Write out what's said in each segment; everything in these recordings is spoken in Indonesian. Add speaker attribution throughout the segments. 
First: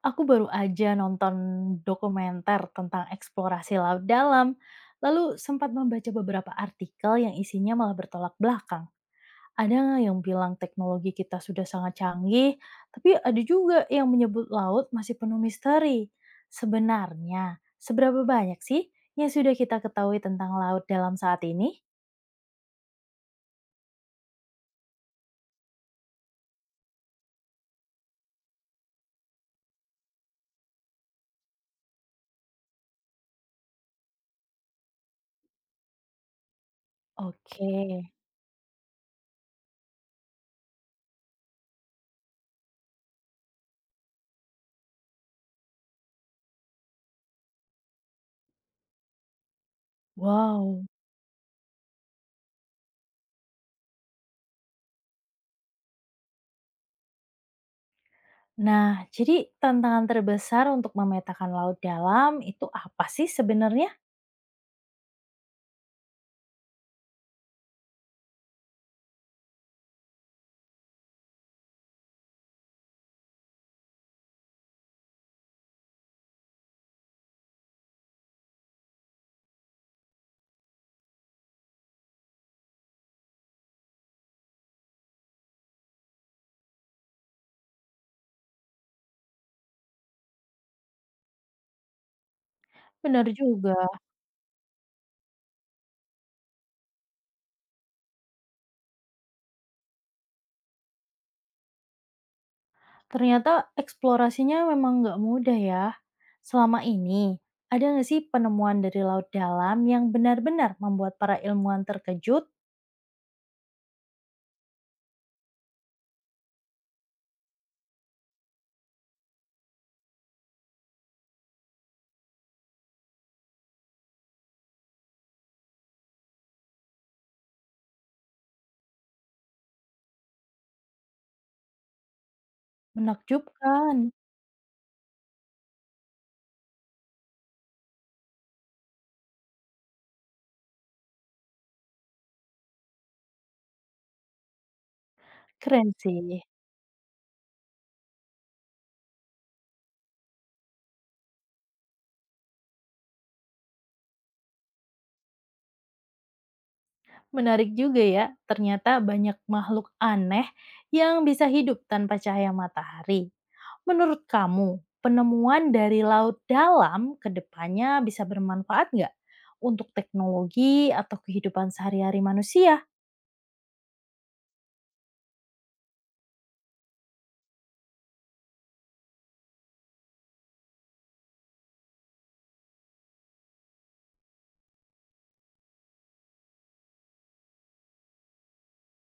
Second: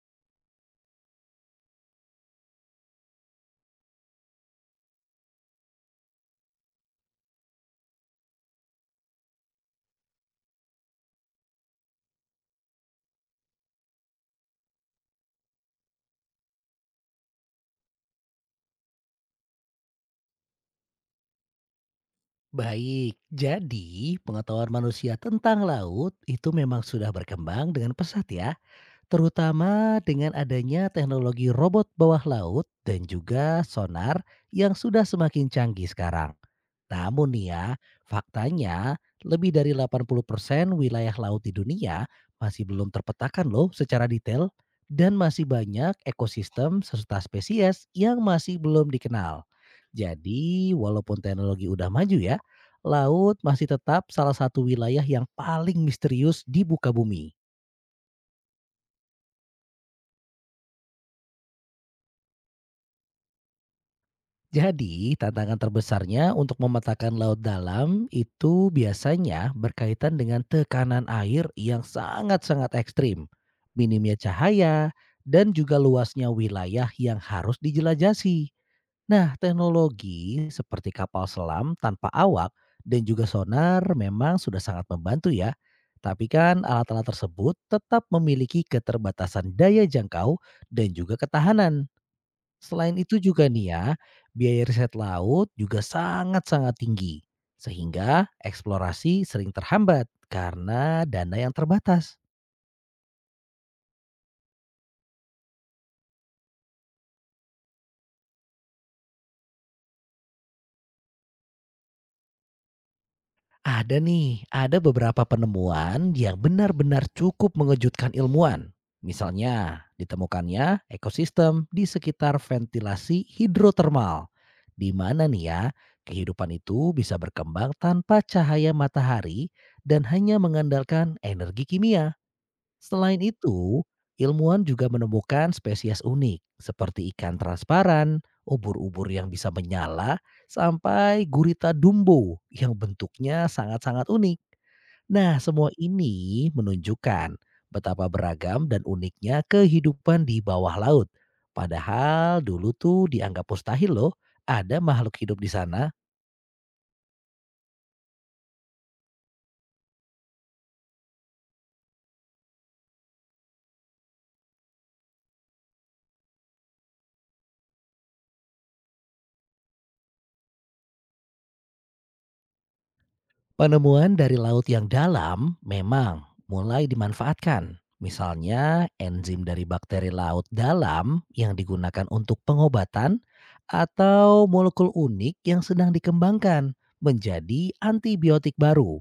Speaker 1: Aku baru aja nonton dokumenter tentang eksplorasi laut dalam, lalu sempat membaca beberapa artikel yang isinya malah bertolak belakang. Ada nggak yang bilang teknologi kita sudah sangat canggih, tapi ada juga yang menyebut laut masih penuh misteri. Sebenarnya, seberapa banyak sih yang sudah kita ketahui tentang laut dalam saat ini?
Speaker 2: Baik, jadi pengetahuan manusia tentang laut itu memang sudah berkembang dengan pesat ya, terutama dengan adanya teknologi robot bawah laut dan juga sonar yang sudah semakin canggih sekarang. Namun nih ya,
Speaker 1: Oke,
Speaker 2: faktanya lebih dari 80% wilayah laut di dunia masih belum terpetakan loh secara detail, dan masih banyak ekosistem serta spesies yang masih belum dikenal. Jadi,
Speaker 1: wow.
Speaker 2: walaupun teknologi udah maju ya, laut masih tetap salah satu wilayah yang paling misterius di buka bumi.
Speaker 1: Nah, jadi tantangan terbesar untuk memetakan laut dalam itu apa sih sebenarnya?
Speaker 2: Jadi, tantangan terbesarnya untuk memetakan laut dalam itu biasanya berkaitan dengan tekanan air yang sangat-sangat ekstrim, minimnya cahaya, dan juga luasnya wilayah yang harus dijelajahi. Nah, teknologi seperti kapal selam tanpa awak dan juga sonar memang sudah sangat membantu ya. Tapi kan alat-alat tersebut tetap memiliki keterbatasan daya jangkau dan juga ketahanan. Selain itu
Speaker 1: Benar
Speaker 2: juga nih ya,
Speaker 1: juga.
Speaker 2: biaya riset laut juga sangat-sangat tinggi, sehingga eksplorasi sering terhambat karena dana yang terbatas.
Speaker 1: Ternyata eksplorasinya memang nggak mudah ya. Selama ini, ada nggak sih penemuan dari laut dalam yang benar-benar membuat para ilmuwan terkejut,
Speaker 2: Ada nih, ada beberapa penemuan yang benar-benar cukup mengejutkan ilmuwan. Misalnya, ditemukannya ekosistem di sekitar ventilasi hidrotermal. Di mana nih ya, kehidupan itu bisa berkembang tanpa cahaya matahari dan hanya mengandalkan energi kimia. Selain itu,
Speaker 1: menakjubkan?
Speaker 2: ilmuwan juga menemukan spesies unik seperti ikan transparan, ubur-ubur yang bisa menyala, sampai gurita dumbo yang bentuknya sangat-sangat unik. Nah, semua
Speaker 1: Keren sih.
Speaker 2: ini menunjukkan betapa beragam dan uniknya kehidupan di bawah laut. Padahal dulu tuh dianggap mustahil loh ada makhluk hidup di sana.
Speaker 1: Menarik juga ya, ternyata banyak makhluk aneh yang bisa hidup tanpa cahaya matahari. Menurut kamu, penemuan dari laut dalam ke depannya bisa bermanfaat nggak untuk teknologi atau kehidupan sehari-hari manusia?
Speaker 2: Penemuan dari laut yang dalam memang mulai dimanfaatkan. Misalnya, enzim dari bakteri laut dalam yang digunakan untuk pengobatan atau molekul unik yang sedang dikembangkan menjadi antibiotik baru.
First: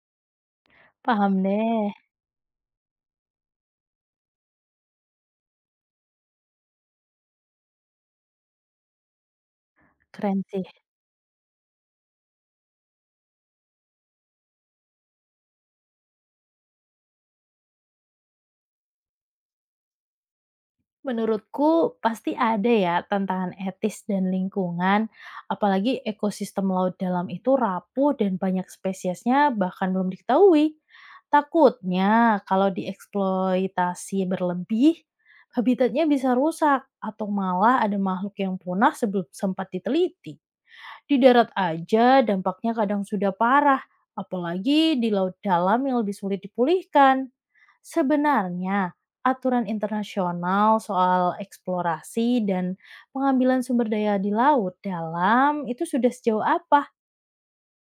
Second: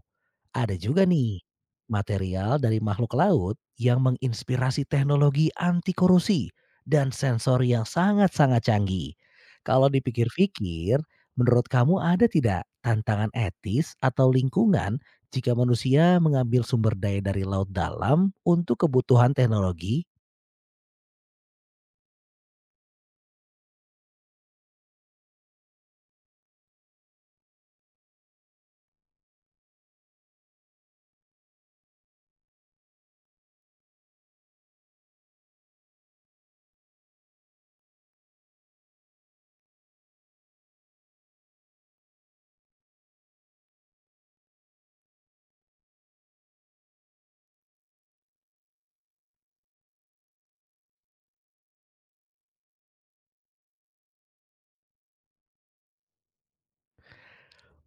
Speaker 2: Ada juga
Speaker 1: Paham
Speaker 2: nih,
Speaker 1: deh.
Speaker 2: material dari makhluk laut yang menginspirasi teknologi anti korosi dan sensor yang sangat-sangat canggih. Kalau
Speaker 1: Keren sih.
Speaker 2: dipikir-pikir, menurut kamu ada tidak tantangan etis atau lingkungan jika manusia mengambil sumber daya dari laut dalam untuk kebutuhan teknologi?
Speaker 1: Menurutku pasti ada ya tantangan etis dan lingkungan, apalagi ekosistem laut dalam itu rapuh dan banyak spesiesnya bahkan belum diketahui. Takutnya kalau dieksploitasi berlebih, habitatnya bisa rusak atau malah ada makhluk yang punah sebelum sempat diteliti. Di darat aja dampaknya kadang sudah parah, apalagi di laut dalam yang lebih sulit dipulihkan. Sebenarnya, aturan internasional soal eksplorasi dan pengambilan sumber daya di laut dalam itu sudah sejauh apa?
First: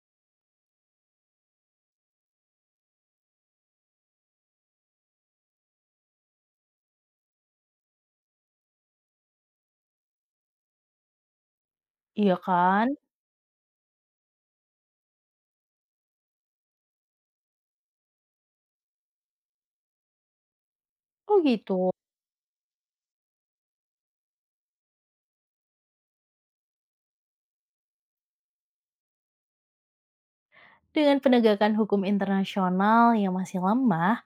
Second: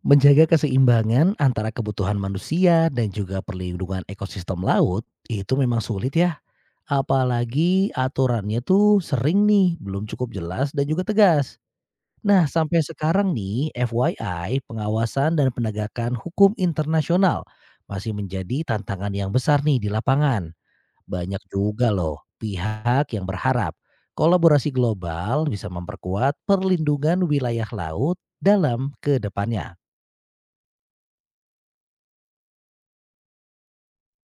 Speaker 2: Menjaga keseimbangan antara kebutuhan manusia dan juga perlindungan ekosistem laut itu memang sulit ya. Apalagi aturannya tuh sering nih belum cukup jelas dan juga tegas.
Speaker 1: Iya
Speaker 2: Nah, sampai
Speaker 1: kan?
Speaker 2: sekarang nih FYI, pengawasan dan penegakan hukum internasional masih menjadi tantangan yang besar nih di lapangan. Banyak
Speaker 1: Oh
Speaker 2: juga
Speaker 1: gitu.
Speaker 2: loh pihak yang berharap kolaborasi global bisa memperkuat perlindungan wilayah laut dalam ke depannya.
Speaker 1: Dengan penegakan hukum internasional yang masih lemah,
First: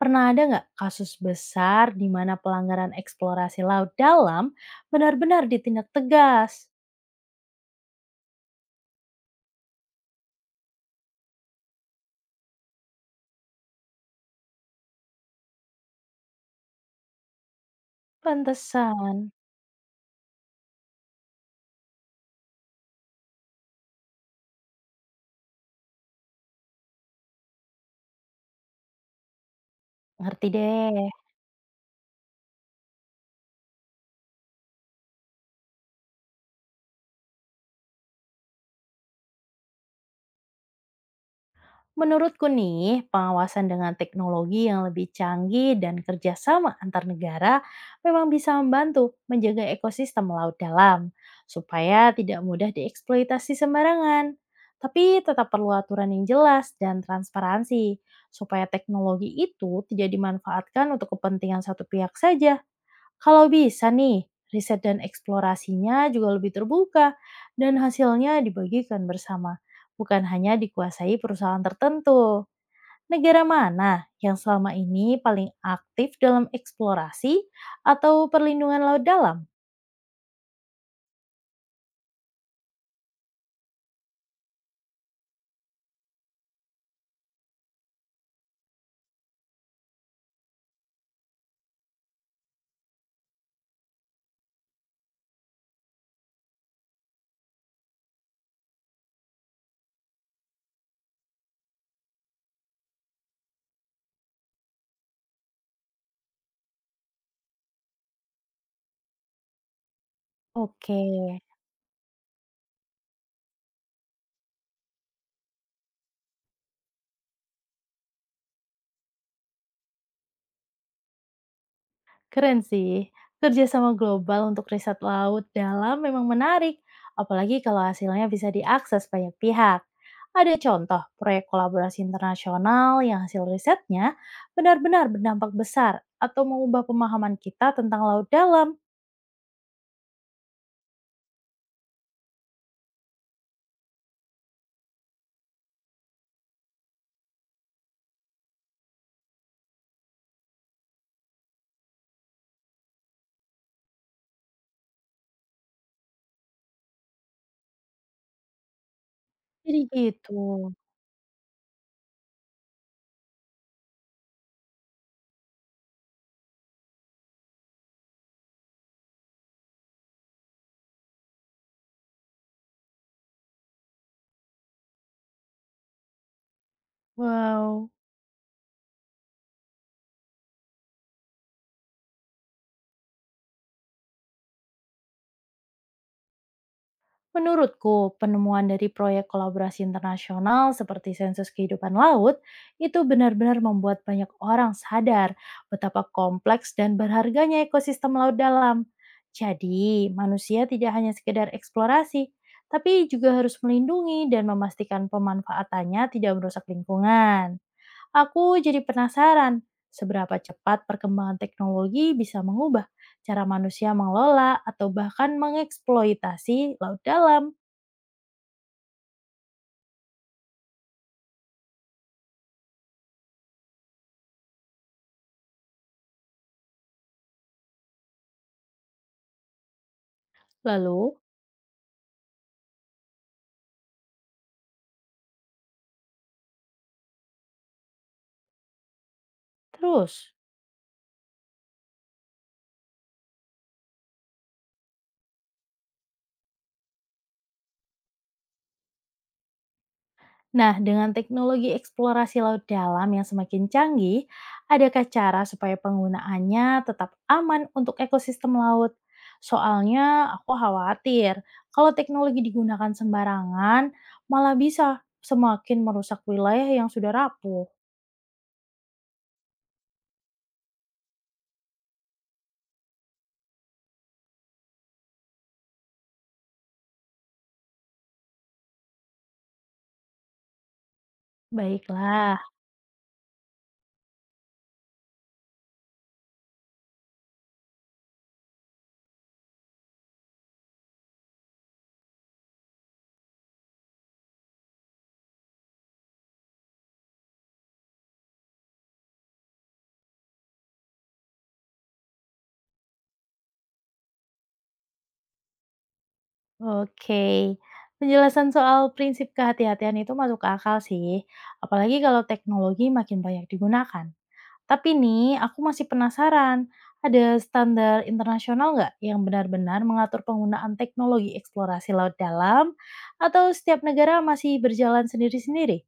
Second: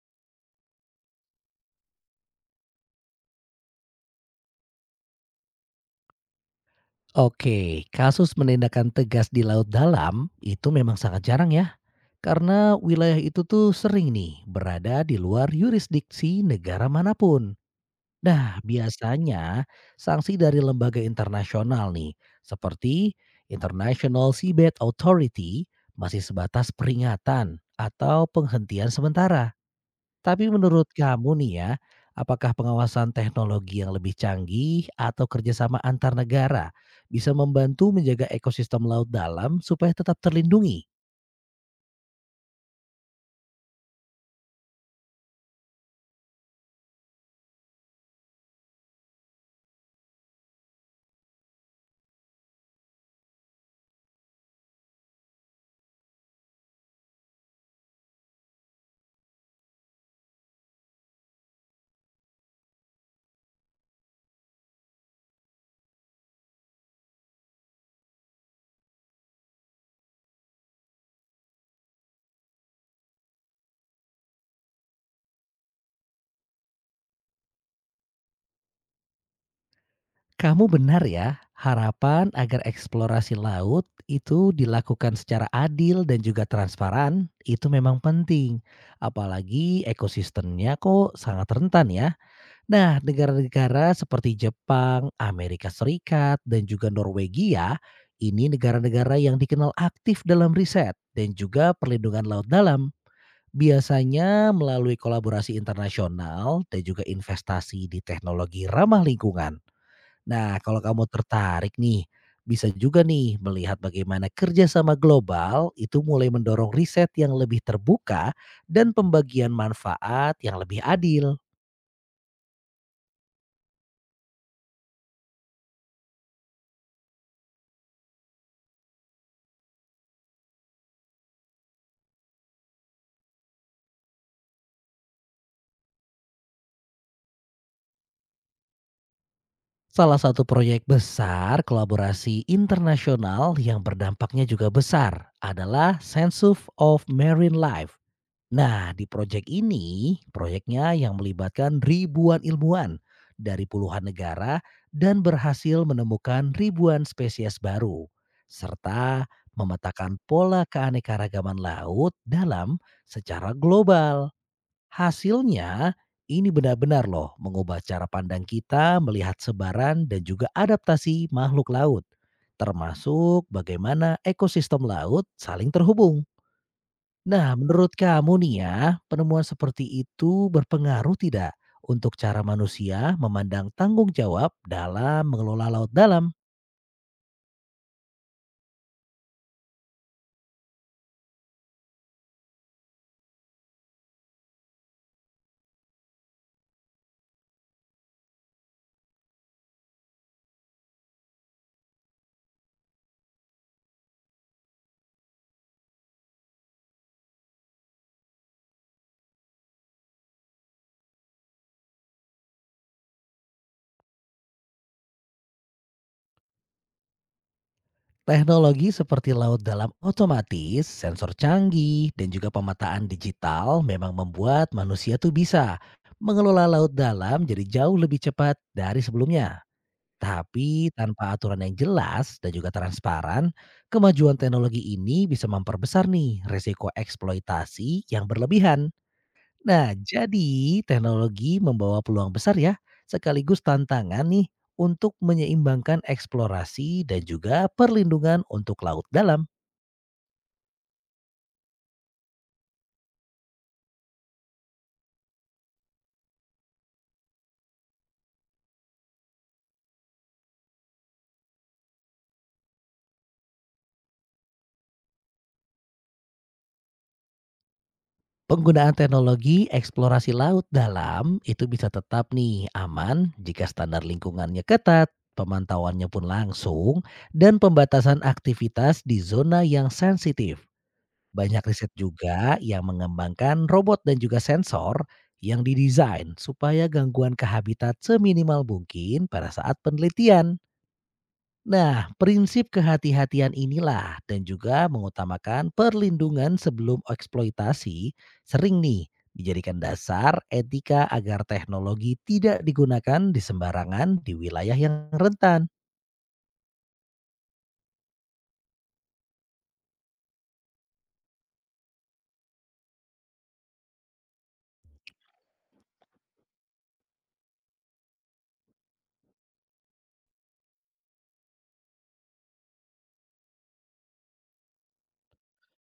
Speaker 1: pernah ada nggak kasus besar di mana pelanggaran eksplorasi laut dalam benar-benar ditindak tegas?
Speaker 2: Oke, kasus penindakan tegas di laut dalam itu memang sangat jarang ya. Karena wilayah itu tuh sering nih berada di luar yurisdiksi negara manapun. Nah,
Speaker 1: Pantesan.
Speaker 2: biasanya sanksi dari lembaga internasional nih, seperti International Seabed Authority, masih sebatas peringatan atau penghentian sementara. Tapi
Speaker 1: Ngerti
Speaker 2: menurut
Speaker 1: deh.
Speaker 2: kamu nih ya, apakah pengawasan teknologi yang lebih canggih atau kerjasama antar negara bisa membantu menjaga ekosistem laut dalam supaya tetap terlindungi?
Speaker 1: Menurutku nih, pengawasan dengan teknologi yang lebih canggih dan kerjasama antar negara memang bisa membantu menjaga ekosistem laut dalam, supaya tidak mudah dieksploitasi sembarangan. Tapi tetap perlu aturan yang jelas dan transparansi, supaya teknologi itu tidak dimanfaatkan untuk kepentingan satu pihak saja. Kalau bisa nih, riset dan eksplorasinya juga lebih terbuka dan hasilnya dibagikan bersama, bukan hanya dikuasai perusahaan tertentu. Negara mana yang selama ini paling aktif dalam eksplorasi atau perlindungan laut dalam?
Speaker 2: Kamu benar ya, harapan agar eksplorasi laut itu dilakukan secara adil dan juga transparan itu memang penting. Apalagi ekosistemnya kok sangat rentan ya. Nah, negara-negara seperti Jepang, Amerika Serikat, dan juga Norwegia ini negara-negara yang dikenal aktif dalam riset dan juga perlindungan laut dalam. Biasanya melalui kolaborasi internasional dan juga investasi di teknologi ramah lingkungan. Nah, kalau
Speaker 1: Oke.
Speaker 2: kamu tertarik nih, bisa juga nih melihat bagaimana kerjasama global itu mulai mendorong riset yang lebih terbuka dan pembagian manfaat yang lebih adil.
Speaker 1: Keren sih. Kerjasama global untuk riset laut dalam memang menarik, apalagi kalau hasilnya bisa diakses banyak pihak. Ada contoh proyek kolaborasi internasional yang hasil risetnya benar-benar berdampak besar atau mengubah pemahaman kita tentang laut dalam.
Speaker 2: Salah satu proyek besar kolaborasi internasional yang berdampaknya juga besar adalah Sense of Marine Life. Nah, di proyek ini, proyeknya yang melibatkan ribuan ilmuwan dari puluhan negara dan berhasil menemukan ribuan spesies baru, serta
Speaker 1: Jadi
Speaker 2: memetakan
Speaker 1: gitu.
Speaker 2: pola keanekaragaman laut dalam secara global. Hasilnya, ini benar-benar loh mengubah cara pandang kita melihat sebaran dan juga adaptasi makhluk laut, termasuk bagaimana ekosistem laut saling terhubung. Nah,
Speaker 1: Wow.
Speaker 2: menurut kamu nih ya, penemuan seperti itu berpengaruh tidak untuk cara manusia memandang tanggung jawab dalam mengelola laut dalam?
Speaker 1: Menurutku, penemuan dari proyek kolaborasi internasional seperti sensus kehidupan laut itu benar-benar membuat banyak orang sadar betapa kompleks dan berharganya ekosistem laut dalam. Jadi, manusia tidak hanya sekedar eksplorasi, tapi juga harus melindungi dan memastikan pemanfaatannya tidak merusak lingkungan. Aku jadi penasaran, seberapa cepat perkembangan teknologi bisa mengubah cara manusia mengelola atau bahkan mengeksploitasi laut dalam.
Speaker 2: Teknologi seperti laut dalam otomatis, sensor canggih, dan juga pemetaan digital memang membuat manusia tuh bisa mengelola laut dalam jadi jauh lebih cepat dari sebelumnya. Tapi
Speaker 1: Lalu,
Speaker 2: tanpa aturan yang jelas dan juga transparan, kemajuan teknologi ini bisa memperbesar nih resiko eksploitasi yang berlebihan. Nah,
Speaker 1: terus.
Speaker 2: jadi teknologi membawa peluang besar ya, sekaligus tantangan nih untuk menyeimbangkan eksplorasi dan juga perlindungan untuk laut dalam.
Speaker 1: Nah, dengan teknologi eksplorasi laut dalam yang semakin canggih, adakah cara supaya penggunaannya tetap aman untuk ekosistem laut? Soalnya aku khawatir kalau teknologi digunakan sembarangan malah bisa semakin merusak wilayah yang sudah rapuh.
Speaker 2: Penggunaan teknologi eksplorasi laut dalam itu bisa tetap nih aman jika standar lingkungannya ketat, pemantauannya pun langsung, dan pembatasan aktivitas di zona yang sensitif. Banyak riset
Speaker 1: Baiklah,
Speaker 2: juga yang mengembangkan robot dan juga sensor yang didesain supaya gangguan ke habitat seminimal mungkin pada saat penelitian. Nah, prinsip kehati-hatian inilah dan juga mengutamakan perlindungan sebelum eksploitasi sering nih dijadikan dasar etika agar teknologi tidak digunakan di sembarangan di wilayah yang rentan.
Speaker 1: oke. Penjelasan soal prinsip kehati-hatian itu masuk akal sih, apalagi kalau teknologi makin banyak digunakan. Tapi nih, aku masih penasaran, ada standar internasional nggak yang benar-benar mengatur penggunaan teknologi eksplorasi laut dalam, atau setiap negara masih berjalan sendiri-sendiri?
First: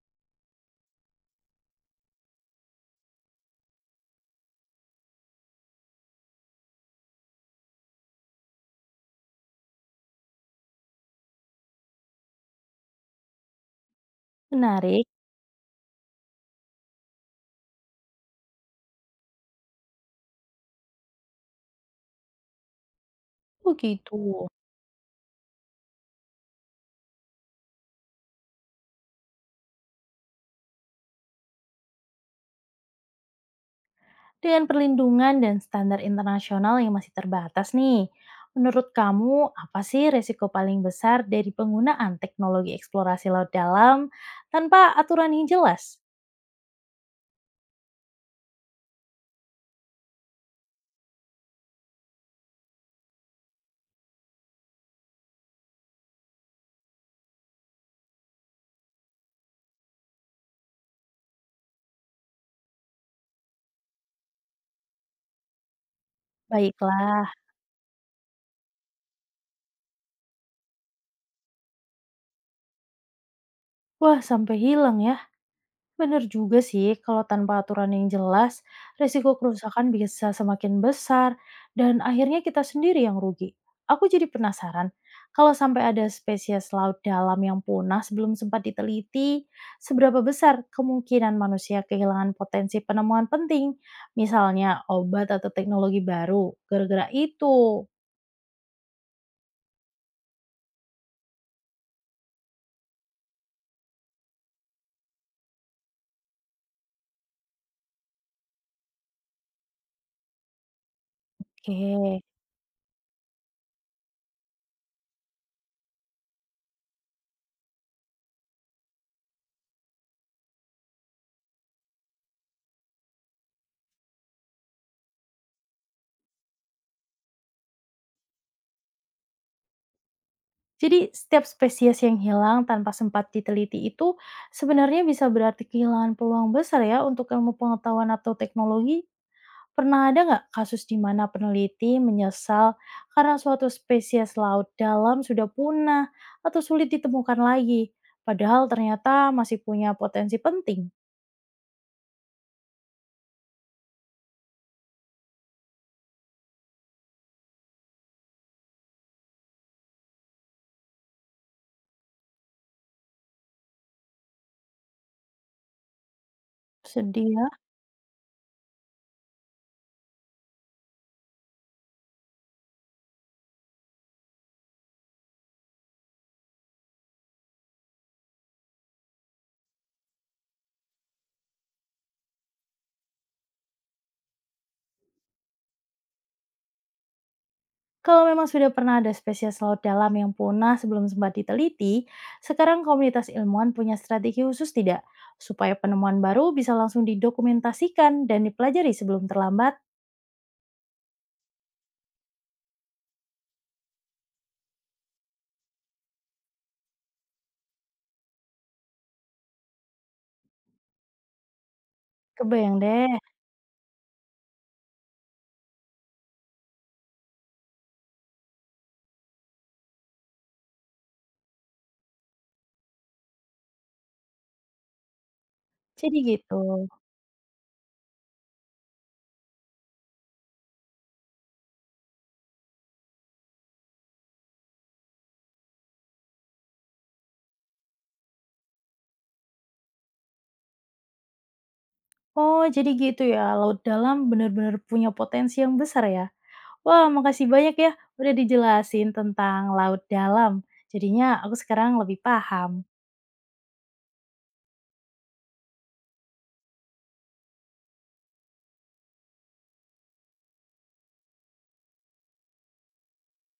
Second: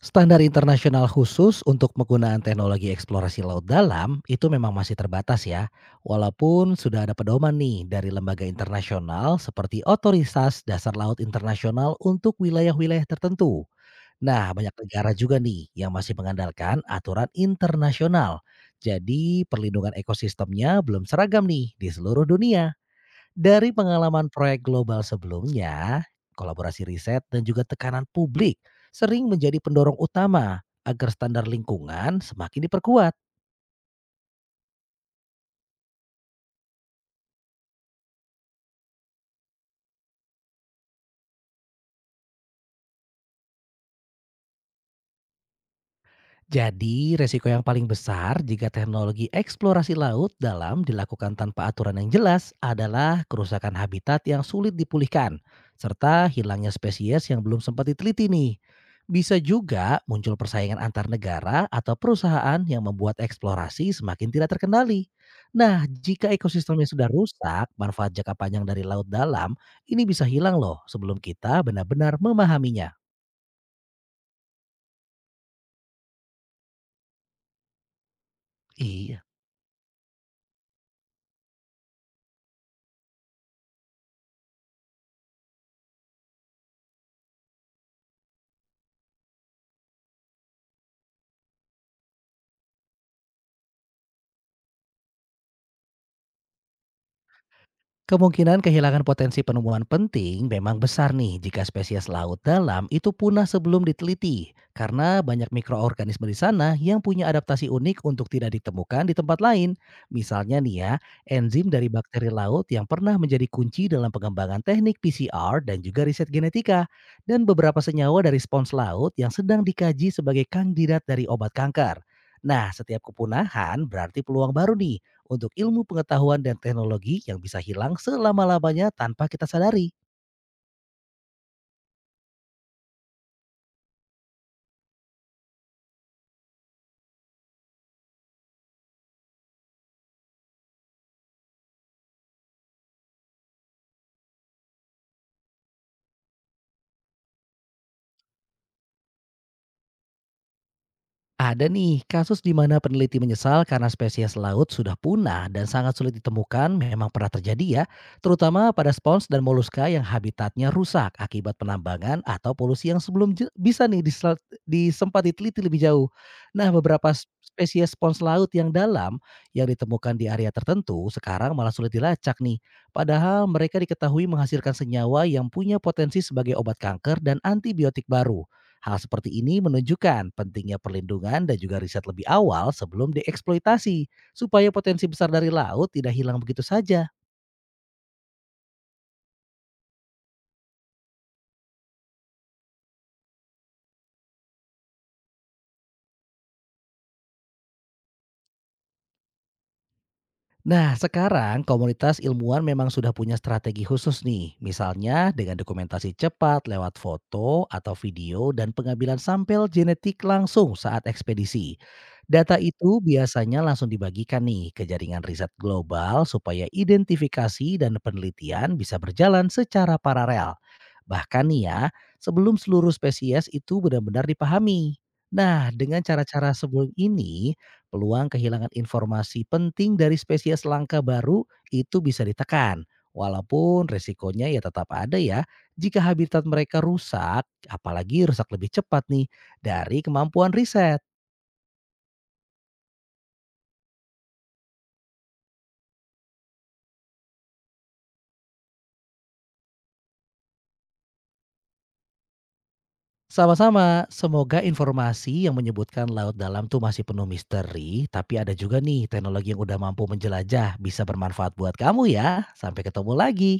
Speaker 2: Standar internasional khusus untuk penggunaan teknologi eksplorasi laut dalam itu memang masih terbatas ya, walaupun sudah ada pedoman nih dari lembaga internasional seperti Otoritas Dasar Laut Internasional untuk wilayah-wilayah tertentu. Nah, banyak
Speaker 1: Menarik,
Speaker 2: negara juga nih yang masih mengandalkan aturan internasional. Jadi, perlindungan ekosistemnya belum seragam nih di seluruh dunia. Dari
Speaker 1: begitu.
Speaker 2: pengalaman proyek global sebelumnya, kolaborasi riset dan juga tekanan publik sering menjadi pendorong utama agar standar lingkungan semakin diperkuat.
Speaker 1: Dengan perlindungan dan standar internasional yang masih terbatas nih, menurut kamu apa sih resiko paling besar dari penggunaan teknologi eksplorasi laut dalam tanpa aturan yang jelas?
Speaker 2: Jadi, resiko yang paling besar jika teknologi eksplorasi laut dalam dilakukan tanpa aturan yang jelas adalah kerusakan habitat yang sulit dipulihkan, serta hilangnya spesies yang belum sempat diteliti nih. Bisa juga muncul persaingan antar negara atau perusahaan yang membuat eksplorasi semakin tidak terkendali. Nah, jika ekosistemnya sudah
Speaker 1: Baiklah,
Speaker 2: rusak, manfaat jangka panjang dari laut dalam ini bisa hilang loh sebelum kita benar-benar memahaminya.
Speaker 1: wah sampai hilang ya. Bener juga sih, kalau tanpa aturan yang jelas,
Speaker 2: Iya.
Speaker 1: resiko kerusakan bisa semakin besar dan akhirnya kita sendiri yang rugi. Aku jadi penasaran, kalau sampai ada spesies laut dalam yang punah sebelum sempat diteliti, seberapa besar kemungkinan manusia kehilangan potensi penemuan penting, misalnya obat atau teknologi baru, gara-gara itu?
Speaker 2: Kemungkinan kehilangan potensi penemuan penting memang besar nih jika spesies laut dalam itu punah sebelum diteliti, karena banyak mikroorganisme di sana yang punya adaptasi unik untuk tidak ditemukan di tempat lain. Misalnya nih ya, enzim dari
Speaker 1: Oke.
Speaker 2: bakteri laut yang pernah menjadi kunci dalam pengembangan teknik PCR dan juga riset genetika, dan beberapa senyawa dari spons laut yang sedang dikaji sebagai kandidat dari obat kanker. Nah, setiap kepunahan berarti peluang baru nih untuk ilmu pengetahuan dan teknologi yang bisa hilang selama-lamanya tanpa kita sadari.
Speaker 1: Jadi setiap spesies yang hilang tanpa sempat diteliti itu sebenarnya bisa berarti kehilangan peluang besar ya untuk ilmu pengetahuan atau teknologi. Pernah ada nggak kasus di mana peneliti menyesal karena suatu spesies laut dalam sudah punah atau sulit ditemukan lagi, padahal ternyata masih punya potensi penting?
Speaker 2: Ada nih kasus di mana peneliti menyesal karena spesies laut sudah punah dan sangat sulit ditemukan memang pernah terjadi ya, terutama pada spons dan moluska yang habitatnya rusak akibat penambangan atau polusi yang bisa nih disempat diteliti lebih jauh. Nah, beberapa
Speaker 1: Sedih ya.
Speaker 2: spesies spons laut yang dalam yang ditemukan di area tertentu sekarang malah sulit dilacak nih, padahal mereka diketahui menghasilkan senyawa yang punya potensi sebagai obat kanker dan antibiotik baru. Hal seperti ini menunjukkan pentingnya perlindungan dan juga riset lebih awal sebelum dieksploitasi, supaya potensi besar dari laut tidak hilang begitu saja.
Speaker 1: Kalau memang sudah pernah ada spesies laut dalam yang punah sebelum sempat diteliti, sekarang komunitas ilmuwan punya strategi khusus tidak? Supaya penemuan baru bisa langsung didokumentasikan dan dipelajari sebelum terlambat?
Speaker 2: Nah, sekarang komunitas ilmuwan memang sudah punya strategi khusus nih, misalnya dengan dokumentasi cepat lewat foto atau video dan pengambilan sampel genetik langsung saat ekspedisi. Data
Speaker 1: Kebayang
Speaker 2: itu
Speaker 1: deh,
Speaker 2: biasanya langsung dibagikan nih ke jaringan riset global supaya identifikasi dan penelitian bisa berjalan secara paralel. Bahkan nih ya, sebelum seluruh spesies itu benar-benar dipahami. Nah, dengan
Speaker 1: jadi
Speaker 2: cara-cara
Speaker 1: gitu.
Speaker 2: sebelum ini, peluang kehilangan informasi penting dari spesies langka baru itu bisa ditekan. Walaupun resikonya ya tetap ada ya, jika habitat mereka rusak, apalagi rusak lebih cepat nih dari kemampuan riset.
Speaker 1: Oh, jadi gitu ya, laut dalam benar-benar punya potensi yang besar ya? Wah, makasih banyak ya udah dijelasin tentang laut dalam. Jadinya aku sekarang lebih paham.
Speaker 2: Sama-sama, semoga informasi yang menyebutkan laut dalam tuh masih penuh misteri, tapi ada juga nih teknologi yang udah mampu menjelajah bisa bermanfaat buat kamu ya. Sampai ketemu lagi.